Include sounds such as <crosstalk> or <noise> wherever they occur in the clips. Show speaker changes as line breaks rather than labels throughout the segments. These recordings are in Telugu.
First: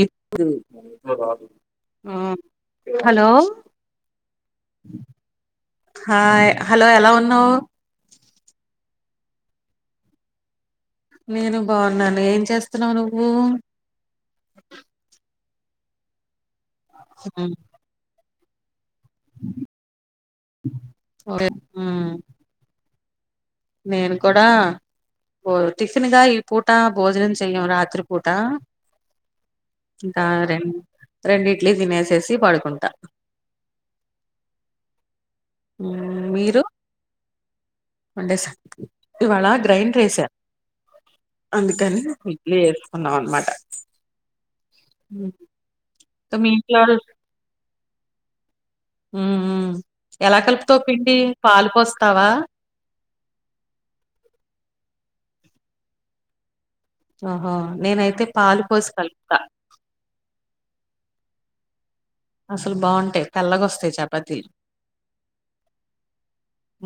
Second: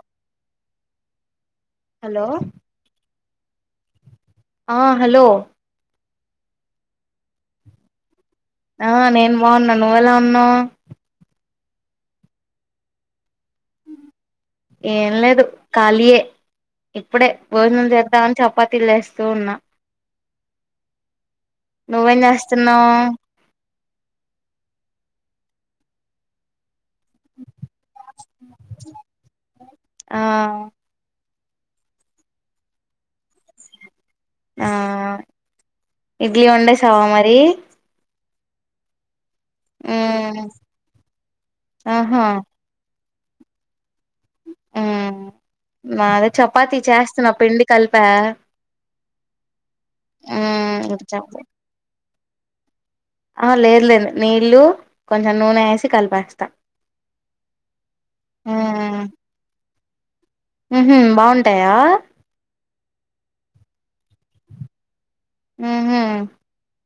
ఇప్పుడు ఆ
హలో
హలో
ఆ హలో
హాయ్ హలో ఎలా ఉన్నావ్
ఆ నేను బాగున్న నువ్వెలా ఉన్నావ్
నేను బాగున్నాను ఏం చేస్తున్నావు నువ్వు
ఏం లేదు ఖాళీయే ఇప్పుడే భోజనం చేత చెప్ పతిలేస్తూ ఉన్నా
అ
నువ్వేం చేస్తున్నావ్
నేను కూడా ఓ టిఫిన్గా ఈ పూ ట భోజనం చెయ్యం రాత్రిపూట
ఆ
ఇంకా రెం రెండిడ్లీ తినేసేసి పడుకుంటా
ఆ
ఉమ్,
ఇడ్లీ వండేశావ మరి
వండేశా ఇవాళ గ్రైండ్ర్ చేశా
మ్మ్
అందుకని ఇడ్లీ ఉన్నావ్ అనమాట
ఉమ్ నాద
మీ
చపాతి
ఇంట్లో
చేస్తున్న పిండి కలిపా
ఉమ్ ఉమ్ ఎలా
మ్మ్
కలుపుతావ్
ఇంక
పిండి
చెప్పు
పాలు పోస్ తవా
ఆ లేదు లేదు నీళ్లు కొంచెం నూనె వేసి కలిపేస్తా
ఆహ నేనైతే పాలు పోసు కలుపుత
ఉంహు బాగుంటాయా
అసలు బాగుంటాయి తెల్లగొస్తాయి చప్
ఉమ్ హు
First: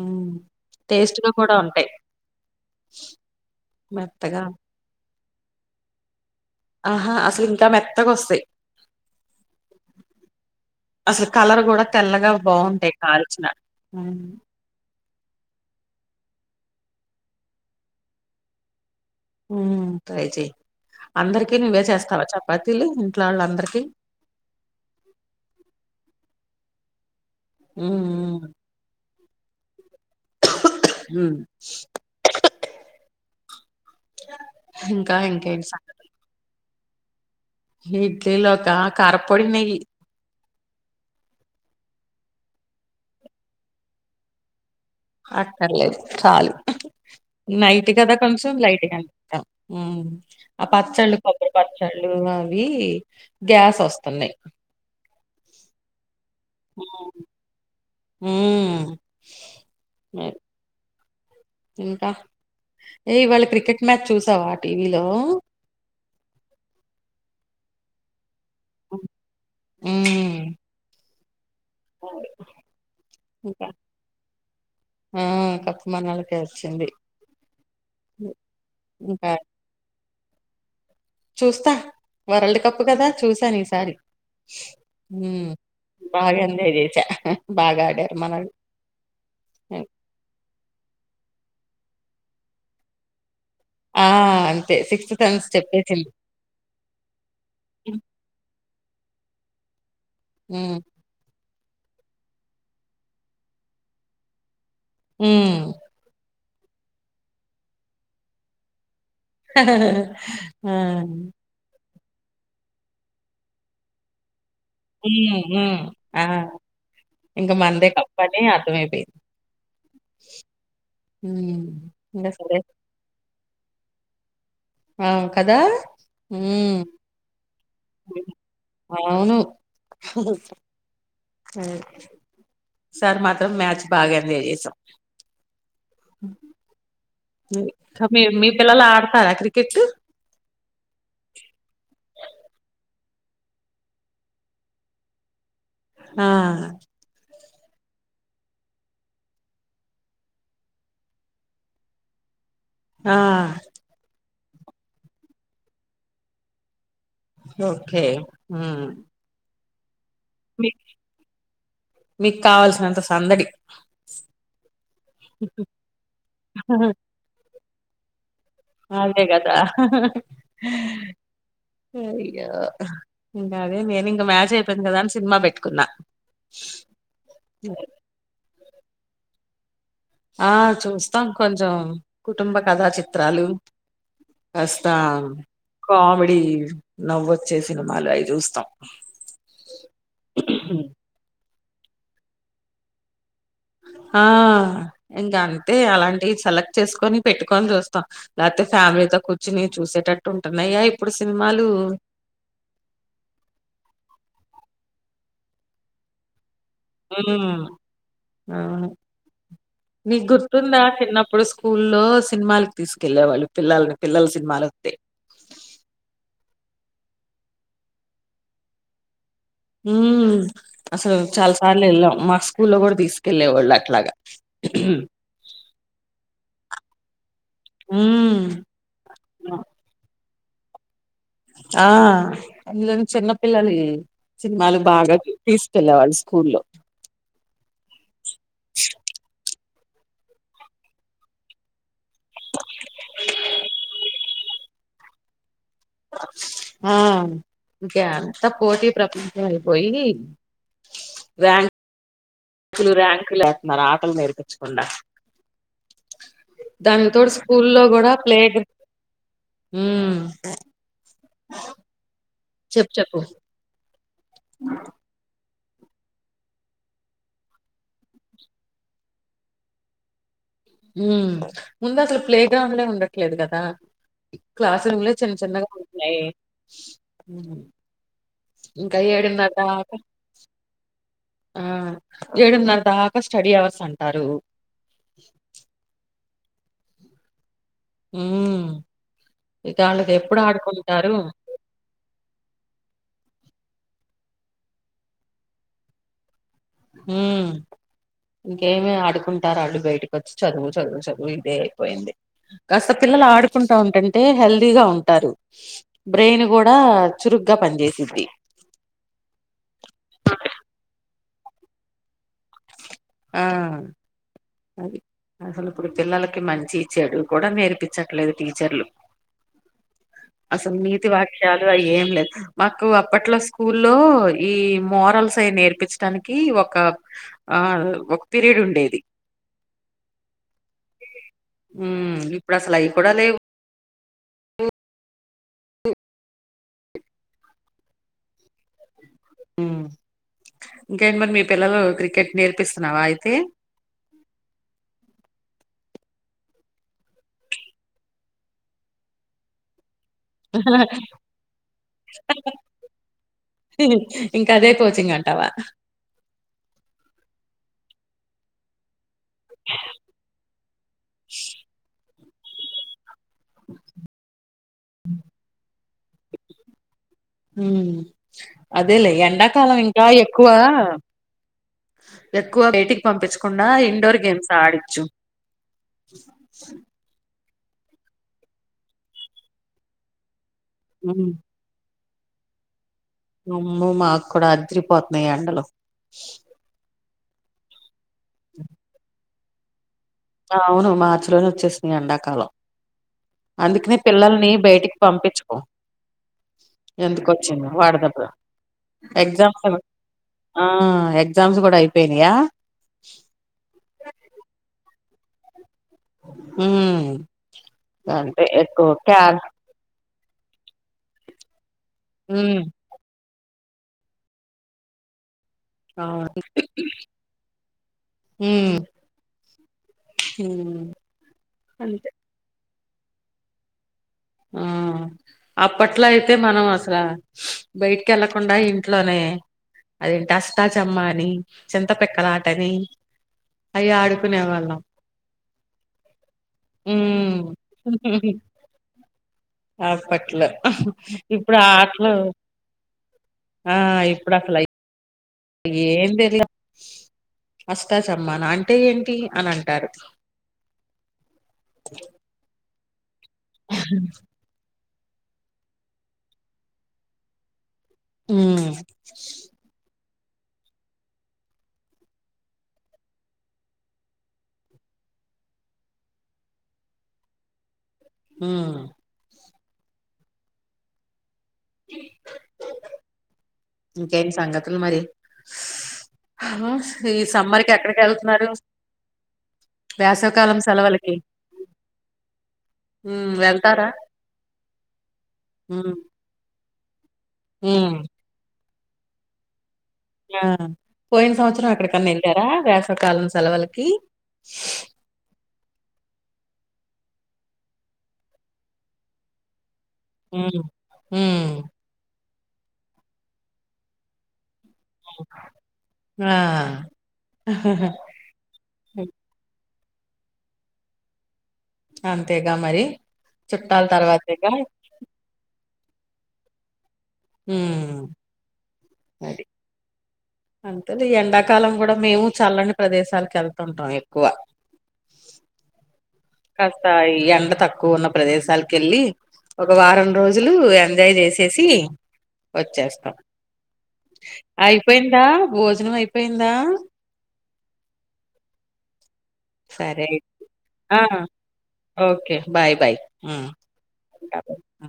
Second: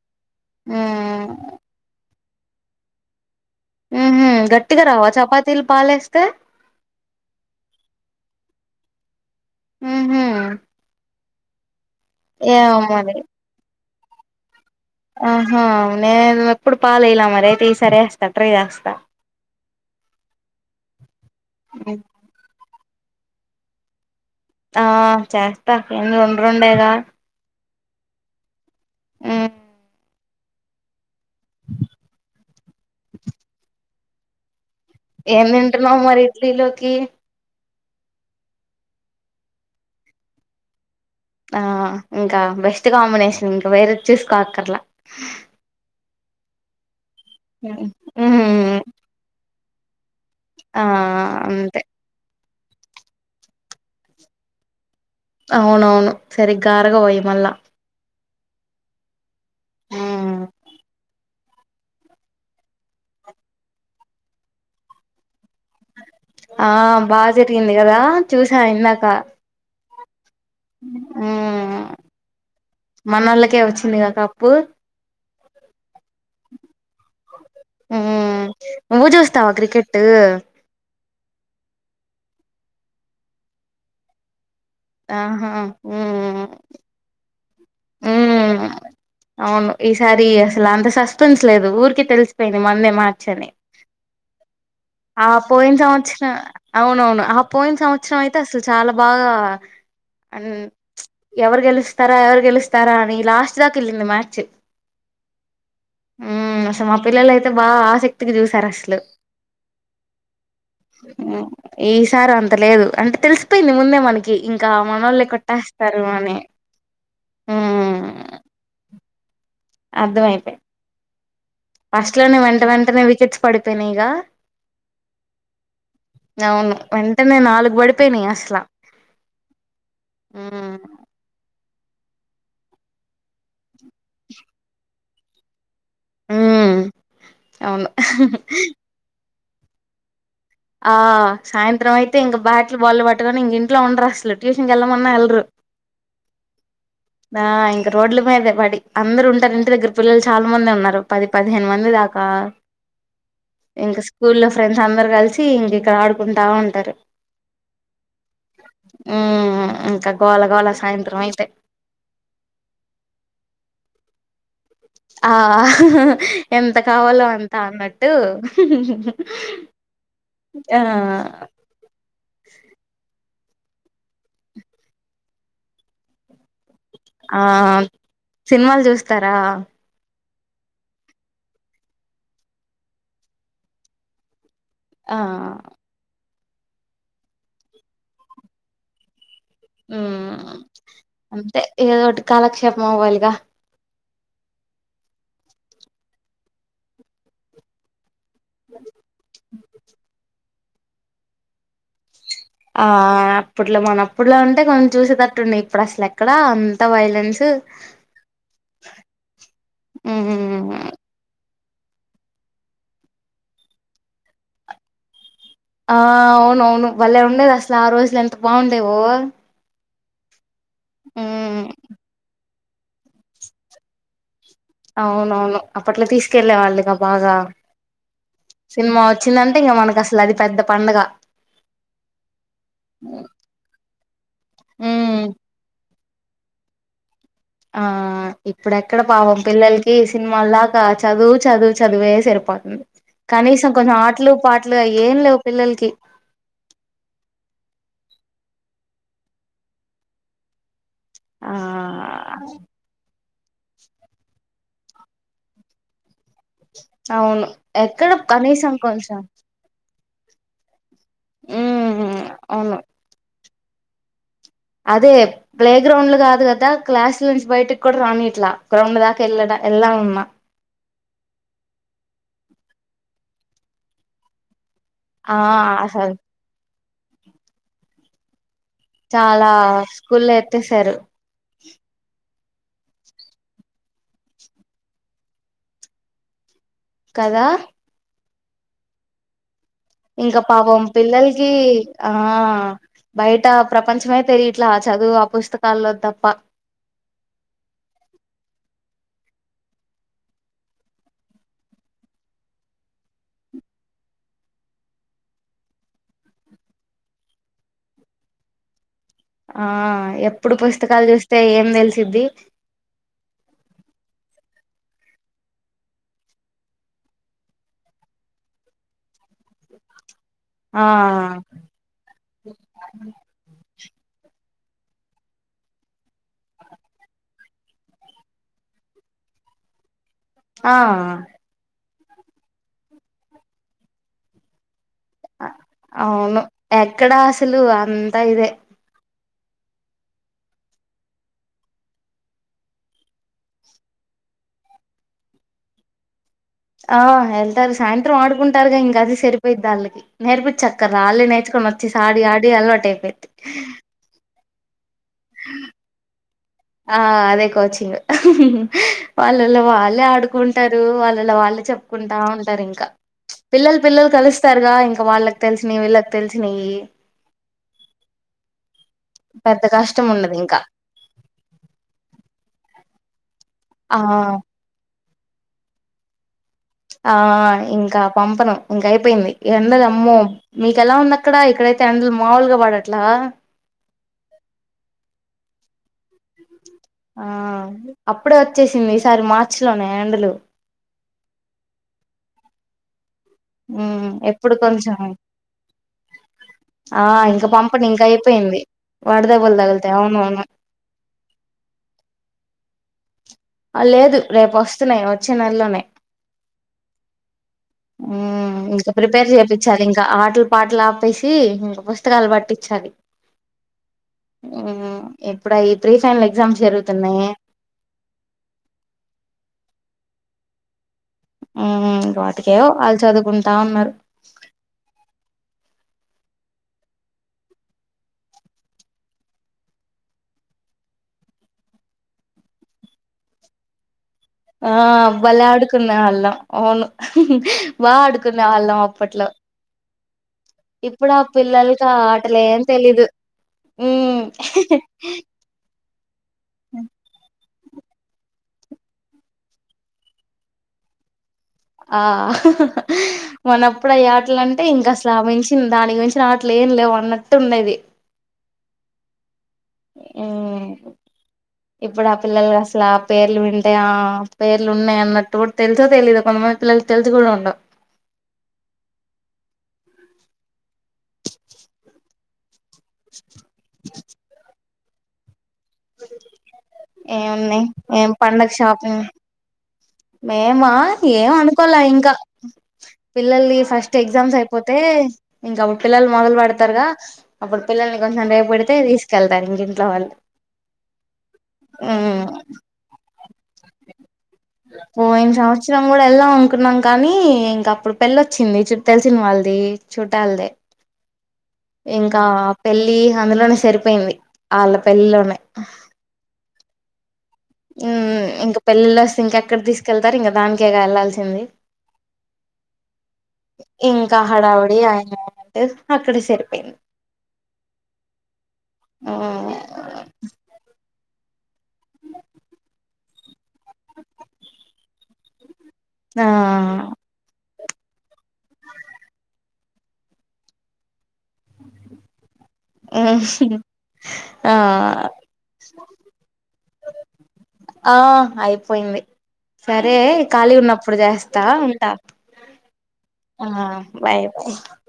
ఉమ్ టేస్ట్ గా కూడా ఉంటాయి
ఉంహు
మెత్తగా
గట్టిగా రావా చపాతీలు పాలేస్తే
ఆహా అసలు ఇంకా మెత్తగోస్తాయ్
ఉంహు
అసలు కాలర్ గుడ తెల్లగా బాగుంటాయి
మరి
కాల్చిన అవును
ఆహా నేను ఎప్పుడు పాలైల మరి అయితే ఈ సారి వేస్తా ట్రై చేస్తా
ఉమ్ ట్రై చెయ్ అందరికి నువ్వే చేస్తావా చపాతీలు ఇంట్లో వాళ్లందరికీ
ఆ చేస్తా ఎన్ని రొండురొండే గా
ఉమ్ మ్
ఉమ్
ఉమ్ హ
ఏం తింటున్నావ్ మరి ఇడ్లీలో కి
ఇడ్లీ లోక కారపొడి నెయ్యి
ఆ ఇంకా బెస్ట్ కాంబినేషన్ ఇంక వేరే చేసుకోక్కర్లా
ఆతర్లేస్ చాలు నైట్ కదా కొంచెం
ఉమ్
లైట్గా అనిపిత్తాం ఉ ఆ పచ్చళ్ళు కొబ్బరి
అంతే
పచ్చళ్ళు అవి గ్యాస్ వస్తున్నయ్
అవునవును సరిగ్గా అరగవు పోయి మళ్ళ
ఊమ్
ఉమ్
ఇంకా ఏ ఇవాళ క్రికెట్ మ్యాచ్ చూసావా టీవీలో
ఆ బా జరిగింది కదా చూసా ఇన్నాక
ఉ
ఊ అ మనోళ్ళకే
ఇంకా
వచ్చిందిగాకప్పు
ఆ కప్ మనోళ్ళకే వచ్చింది
ఊ నువ్వ్
ఇంకా
చూస్తావ క్రికెట్ అ
చూస్తా వరల్డ్ కప్ కదా చూసాను ఈసారి
ఆహా
హుమ్మ్ బాగ ఎంజాయ్ చేస్
ఊమ్ అవును ఈసారి అసలు అంత సస్పెన్స్ లేదు ఊరికి తెలిసిపోయింది మన్నే మార్చని
ఆ సిక్స్త్
ఆ
సెన్స్
పోయిన
చెప్పేసింది
సంవత్సరం అవునవును ఆ పోయిన సంవత్సరం అయితే అసలు చాల బాగా అన్
హుమ్
ఎవరు గెలుస్తారా ఎవరు గెలుస్తారా అని లాస్ట్ దాక వెళ్ళింది మ్యాచ్
ఊమ్
ఊమ్ అసలు మా పిల్లలు అయితే బాగా ఆసక్తిగ చూసారు అసలు
ఆ
ఉమ్ ఈసారి అంత లేదు అంటే తెలిసిపోయింది ముందే మనకి ఇం
ఇ గా ఆ ఇంకా మందే కప్ అని అర్థమైపోయిం
అర్ధమైపాయ్
హ్మ్
ఫస్ట్
ఇంగ
లోనే
సరే
వెంట వెంటనే రిజెక్ట్స్ పడితేనా ఇగ
ఆ కదా
అవును
ఉమ్
వెంటనే నాలుగు పడిపోయినాయి అసలా
అవును
మ్మ్
ఈసార్ మాత్రం మ్యాచ్ బాగా ఎంజాయ్ చేసాం
మ్మ్ అవును
మీ మీ పిల్లా ఆడతార క్రిక కట్
ఆ సాయంత్రం అయితే ఇంకా బ్యాట్లు బాల్ పట్టగాని ఇంక ఇంట్లో ఉండరు అసలు ట్యూషన్కి వెళ్ళమన్నా వెళ్లరు
ఆ
ద ఇంకా రోడ్ల మీద బడి అందరు ఉంటారు ఇంటి దగ్గర పిల్లలు చాలా మంది ఉన్నారు పది పదిహేను మంది దాకా
ఆ
స్కూలో ఫ్రెండ్స్ అందరు కలిసి ఇంక ఇక్కడ ఆడుకుంటా ఉంటారు
ఓకే
మ్మ్ ఇంకా గోల
మీ
గోల సాయంత్రం అయితే
మీకు కావాల్సినంత సందడి
ఆ ఎంత కావాలో అంత తాన్నట్టు
హాలిడే కదా
ఆ
అయ్యో ఇంకా అదే నేను ఇంక మ్యాజ్ అయిపోయింది కదా అని సినిమా పెట్టుకున్నా
ఆ సినిమాలు చూస్తారా
ఆ చూస్తాం కొంచెం కుటుంబ కథా చిత్రాలు అస్తా
ఆ
కామి నవ్వొచ్చే సినిమాలు అవి చూస్తాం
ఉ అంతే ఏదో ఒకటి కాలక్షేపం అవ్వాలిగా
ఆ ఇంకా అంతే అలాంటివి సెలెక్ట్ చేసుకొని పెట్టుకని చూస్తాం లేకపోతే ఫ్యామిలీతో కూర్చొని చూసేటట్టు అంటనయ్యా ఇప్పుడు సినిమాలు
ఆ అప్పట్లో మనప్పుట్లో అంటే కొంచెం చూసేటట్టు ఉండే ఇప్పుడు అసలు ఎక్కడ వైలెన్స్
నీకు
ఉమ్
గుర్తుందా చిన్నప్పుడు స్కూల్లో సినిమాలకి తీసుకెళ్ళే వాళ్ళు పిల్లల్ని పిల్లల సినిమాలు వస్తే
ఆ అవును అవును వళ్ళె ఉండేది అసలు ఆ రోజులు ఎంత బాగుండేవో
హు అసలు చాలా
ఉమ్
సార్లు వెళ్ళాం మాస్క్ స్కూల్లో కూడా తీసుకెళ్ళ వాళ్ళ అట్లగ
అవునవును అప్పట్లో తీసుకెళ్లేే వాళ్ళుగా బాగా
హ్మ్.
సినిమా వచ్చిందంటే ఇంక మనకు అసలు అది పెద్ద పండగ
ఆ అందులోని చిన్నపిల్లని సినిమాలు బాగా
ఉమ్
తీసుకెళ్ళవాడు స్కూల్లో
ఆ ఈ సినిమాలాగా చదువు చదువు చదివే సరిపోతుంది కనీసం కొంచెం ఆటలు పాటలు ఏం లేవు పిల్లలకి
హా గ్యాల అంత పోటీ ప్రపంచం అయిపోయి
ఆ
బ్రాన్ లు ర్యాంకులు వతున్నారు ఆటలు నేర్పించకుండా దానికి తోడు
అవును
స్కూల్లో
ఎక్కడ
గుడా ప్లేగ్రౌ
కనీసం కొంచెం ఉమ్ అవును
చెప్పు చెప్పు
అదే ప్లే గ్రౌండ్ కాదు కదా క్లాసుల విడిసి బయటికి కూడా రానియట్లా గ్రౌండ్ దాకా వెళ్ళడా ఎళ్లా లన్నా
ఉ ముందు అసలు ప్లే గ్రౌండ్లే ఉండట్లేదు కదా క్లాస్ రూమ్లో చిన్న
ఆ
చిన్నగా
అసలు
ఉన్నయ్
చాలా స్కూల్లో ఎత్తేసారు
ఆ ఏడున్నర దాకా స్టడీ అవర్స్ అంటారు
కదా
ఊ
ఇంక పాపం పిల్లలకి ఆ బయట ప్రపంచమే తెలియట్ల ఆ చదువు ఆ పుస్తకాల్లో తప్ప
ఊ గేమె ఆడు కుంటారు వాళ్ళు బయటక వచ్చి చదువు చదువు చదువు ఇదే అయిపోయింది కాస్త పిల్లలు ఆడుకుంటా ఉంటుంటే హెల్దీగా ఉంటారు బ్రెయిన్ కూడా చురుగ్గా పనిచేసిద్ది
ఆ ఎప్పుడు పుస్తకాలు చూస్ స్తే ఏం తెలిసిద్ది
ఆ అది అసలు ఇప్పుడు పిల్లలకి మంచి చెడు కూడా నేర్పించట్లేదు టీచర్లు అసలు
ఆ
నీతి వాక్యాలు అయి ఏం లేదు మాకు అప్పట్లో స్కూల్ లో ఈ మోరల్స్ అవి నేర్పించడానికి ఒక ఆ ఒక పీరియడ్ ఉండేది
ఆ
ఉ ఇప్పుడు అసలు అవి కూడా లేవు
అవును ఎక్కడా అసలు అంతా ఇదే
ఉ ఇంకేంటి మరి మీ పిల్లలు క్రికెట్ నేర్పిస్తున్నావా అయితే
ఆ ఎళ్తారు సాయంత్రం ఆడుకుంటారుగా ఇంగ అది సరిపోయిద్ది ఆళ్ళకి నేర్పిచ్చక్కర్ లా అళ్ళ నేర్చుకొని వచ్చిసి ఆడి ఆడి అలవాటు అయిపోది
ఇంకా అదే కోచింగ్ అంటావా
ఆ అదే కోచింగు వాళ్ళలో వాళ్ళే ఆడుకుంటారు వాళ్ళలో వాళ్ళే చెప్పుకుంటా ఉంటా సరే ఇంక పిల్లలు పిల్లలు కలుస్తారుగా ఇంకా వాళ్ళకి తెలిసిన న వీళ్ళ తెలిసినయ్య
హుమ్ అదేలే
పెద్ద
ఎండాకాలం ఇంకా
కష్టం ఉండదు
ఎక్కువ
ఇంకా
ఎక్కువ బయటికి పంపించు కుండా ఇండోర్
ఆ
గేమ్స్ ఆడిచ్చు
ఆ ఇంకా పంపను ఇంక అయిపోయింది ఎండలు అమ్మో మీకెలా ఉంది
ఉమ్
అక్కడ ఇక్కడైతే ఎండ్ల్ మాములుగాబడ లా
మ్ మాకు కూడా అదరిపోతున్నాయి ఎండలు
ఆ అప్పుడే వచ్చేసింది ఈసారి మార్ <unintelligible>
అవును మా మార్చ్ లోనే వచ్చేస్తుంది ఎండకాల అందుకనే
మ్మ్
పిల్లల్ని
ఎప్పుడు
బయటికి
కొంచెం
పంపించకు
ఆ
ఎందుకు
ఇంక
వచ్చింది
పంపను ఇంక
వాడదబ్బ
అయిపోయింది వడదెబ్బలు
ఎగ్జామ్స్
తగులుతాయి అవునవును
ఆ ఎగ్జామ్స్ కూడా అయిపోయినాయా
లేదు రేపు వస్తున్నాయి వ వచ్చే నెలలోనే
ఉమ్ అంటే
హ్మ్
ఎక్కువ
ఇంకా ప్రిపేర్
క్యార్
చేపించాలి ఇంకా ఆటలు పాటలు ఆపేసి ఇంకా పుస్తకాలు
ఉమ్
పట్టించాలి ఆ ఎప్పు ఇప్పుడ ఆ ఫ్రీ ఫైనల్
అవును
ఎగ్జామ్స్ జరుగుతున్నాయి
హ్మ్
ఆ వాటిక అ చదువుకుంటా ఉన్నారు
ఆ అప్పట్లో అయితే మనం అసల బయటికి వెళ్ళకుండా ఇంట్లోనే అదేంటి అష్టాచమ్మ అని చింతపక్కలాటని అవి ఆడు
ఆ భలే ఆడుకున్నా వాళ్ళం అవును
హ్మ్
బా ఆడుకున్నా వాళ్ళం అప్పట్లో
అప్పట్లో
ఇప్పుడు ఆ పిల్లలకి ఆ ఆటలే ఏం తెలీదు హ్మ్
ఎం తెలా అష్టాచమ్మ నా అంటే ఏంటి అని అంటారు
ఆ మనప్పుడు అ ఆటలు అంటే ఇంకా దాన్ మించి దానికి మించిన ఆటలు ఏం లేవు అన్నట్టు ఉండేది
హుమ్మ్
హుమ్మ్ ఇప్పుడు ఆ పిల్లలు అసలు ఆ పేర్లు వింటే ఆ పేర్లు ఉన్నాయి అన్నట్టు కూడా తెలుసో తెలీయదు కొంతమంది పిల్లలుకి తెలుసు కూడా ఉండవు
ఊమ్మ్మ్మ్ గి ఇంకేం సంగతి లు మరి ఆ! ఈ సమ్మర్
ఏమున్నాయి
కి ఎక్కడికి
ఏం
వెళ్తున్నారు
పండగ షాపింగ్
వేసవికాలం
మేమా
సెలవులకి
ఏం అనుకోలా ఇంకా
హ్మ్
పిల్లల్లి
వెళ్తారా
ఫస్ట్ ఎగ్జామ్స్ అయిపోతే ఇంకా
హ్మ్
పిల్లలు మొదలు పెడతారుగా అప్పుడు పిల్లల
హ్మ్
కంటినే అని వెళ్తే తీసుకెళ్తా ఇంకే
ఆ పోయిన సంవత్సరం అక్కడికన్నా వెళ్ళారా వేసవ కాలం సెలవలకి
పోయిన సంవత్సరం కూడా వెళ్దాం అనుకున్నాం కానీ ఇంక అప్పుడు పెళ్ళ వచ్చింది తెలిసిన వాళ్ళది చూట్టాలదే
హ్మ్మ్
ఇంకా పెళ్ళి అందులోనే సరిపోయింది అలా పెళ్లిలోనే
ఆ!
ఇంకా పెళ్ళిళ్ళ
హ్మ్.
వస్తే ఇంకెక్కడ తీసుకు కెళ్తారు ఇంకా దానినికే కదా వెళ్లాల్సింది
అంతేగా మరి చుట్టాల
ఇంకా
తర్వాతేగా
హడావుడి ఆయన అక్కడే సరిపోయింది
హ్మ్మ్ అది చకాలం కూడా మేము చల్లని ప్రదేశాలకు వెళ్తు ఉంటాం ఎక్కువ
ఆ
కస్తాయి ఎండ తకు తక్కువ ఉన్న ప్రదేశాలకు వెళ్ళి ఒక వారం రోజులు ఎంజాయ్ చేసి సి వచ్చేస్తాం
ఆ
అయిపోయిందా భోజనం అయిపోయిందా
ఆ అయిపోయింది సరే ఖాళీ ఉన్నప్పుడు
ఆ!
చేస్తా ఉంటా
ఓకే. బాయ్. బాయ్.
ఆ
హ్మ్.
బాయ్
ఉంటా
బై
ఆ!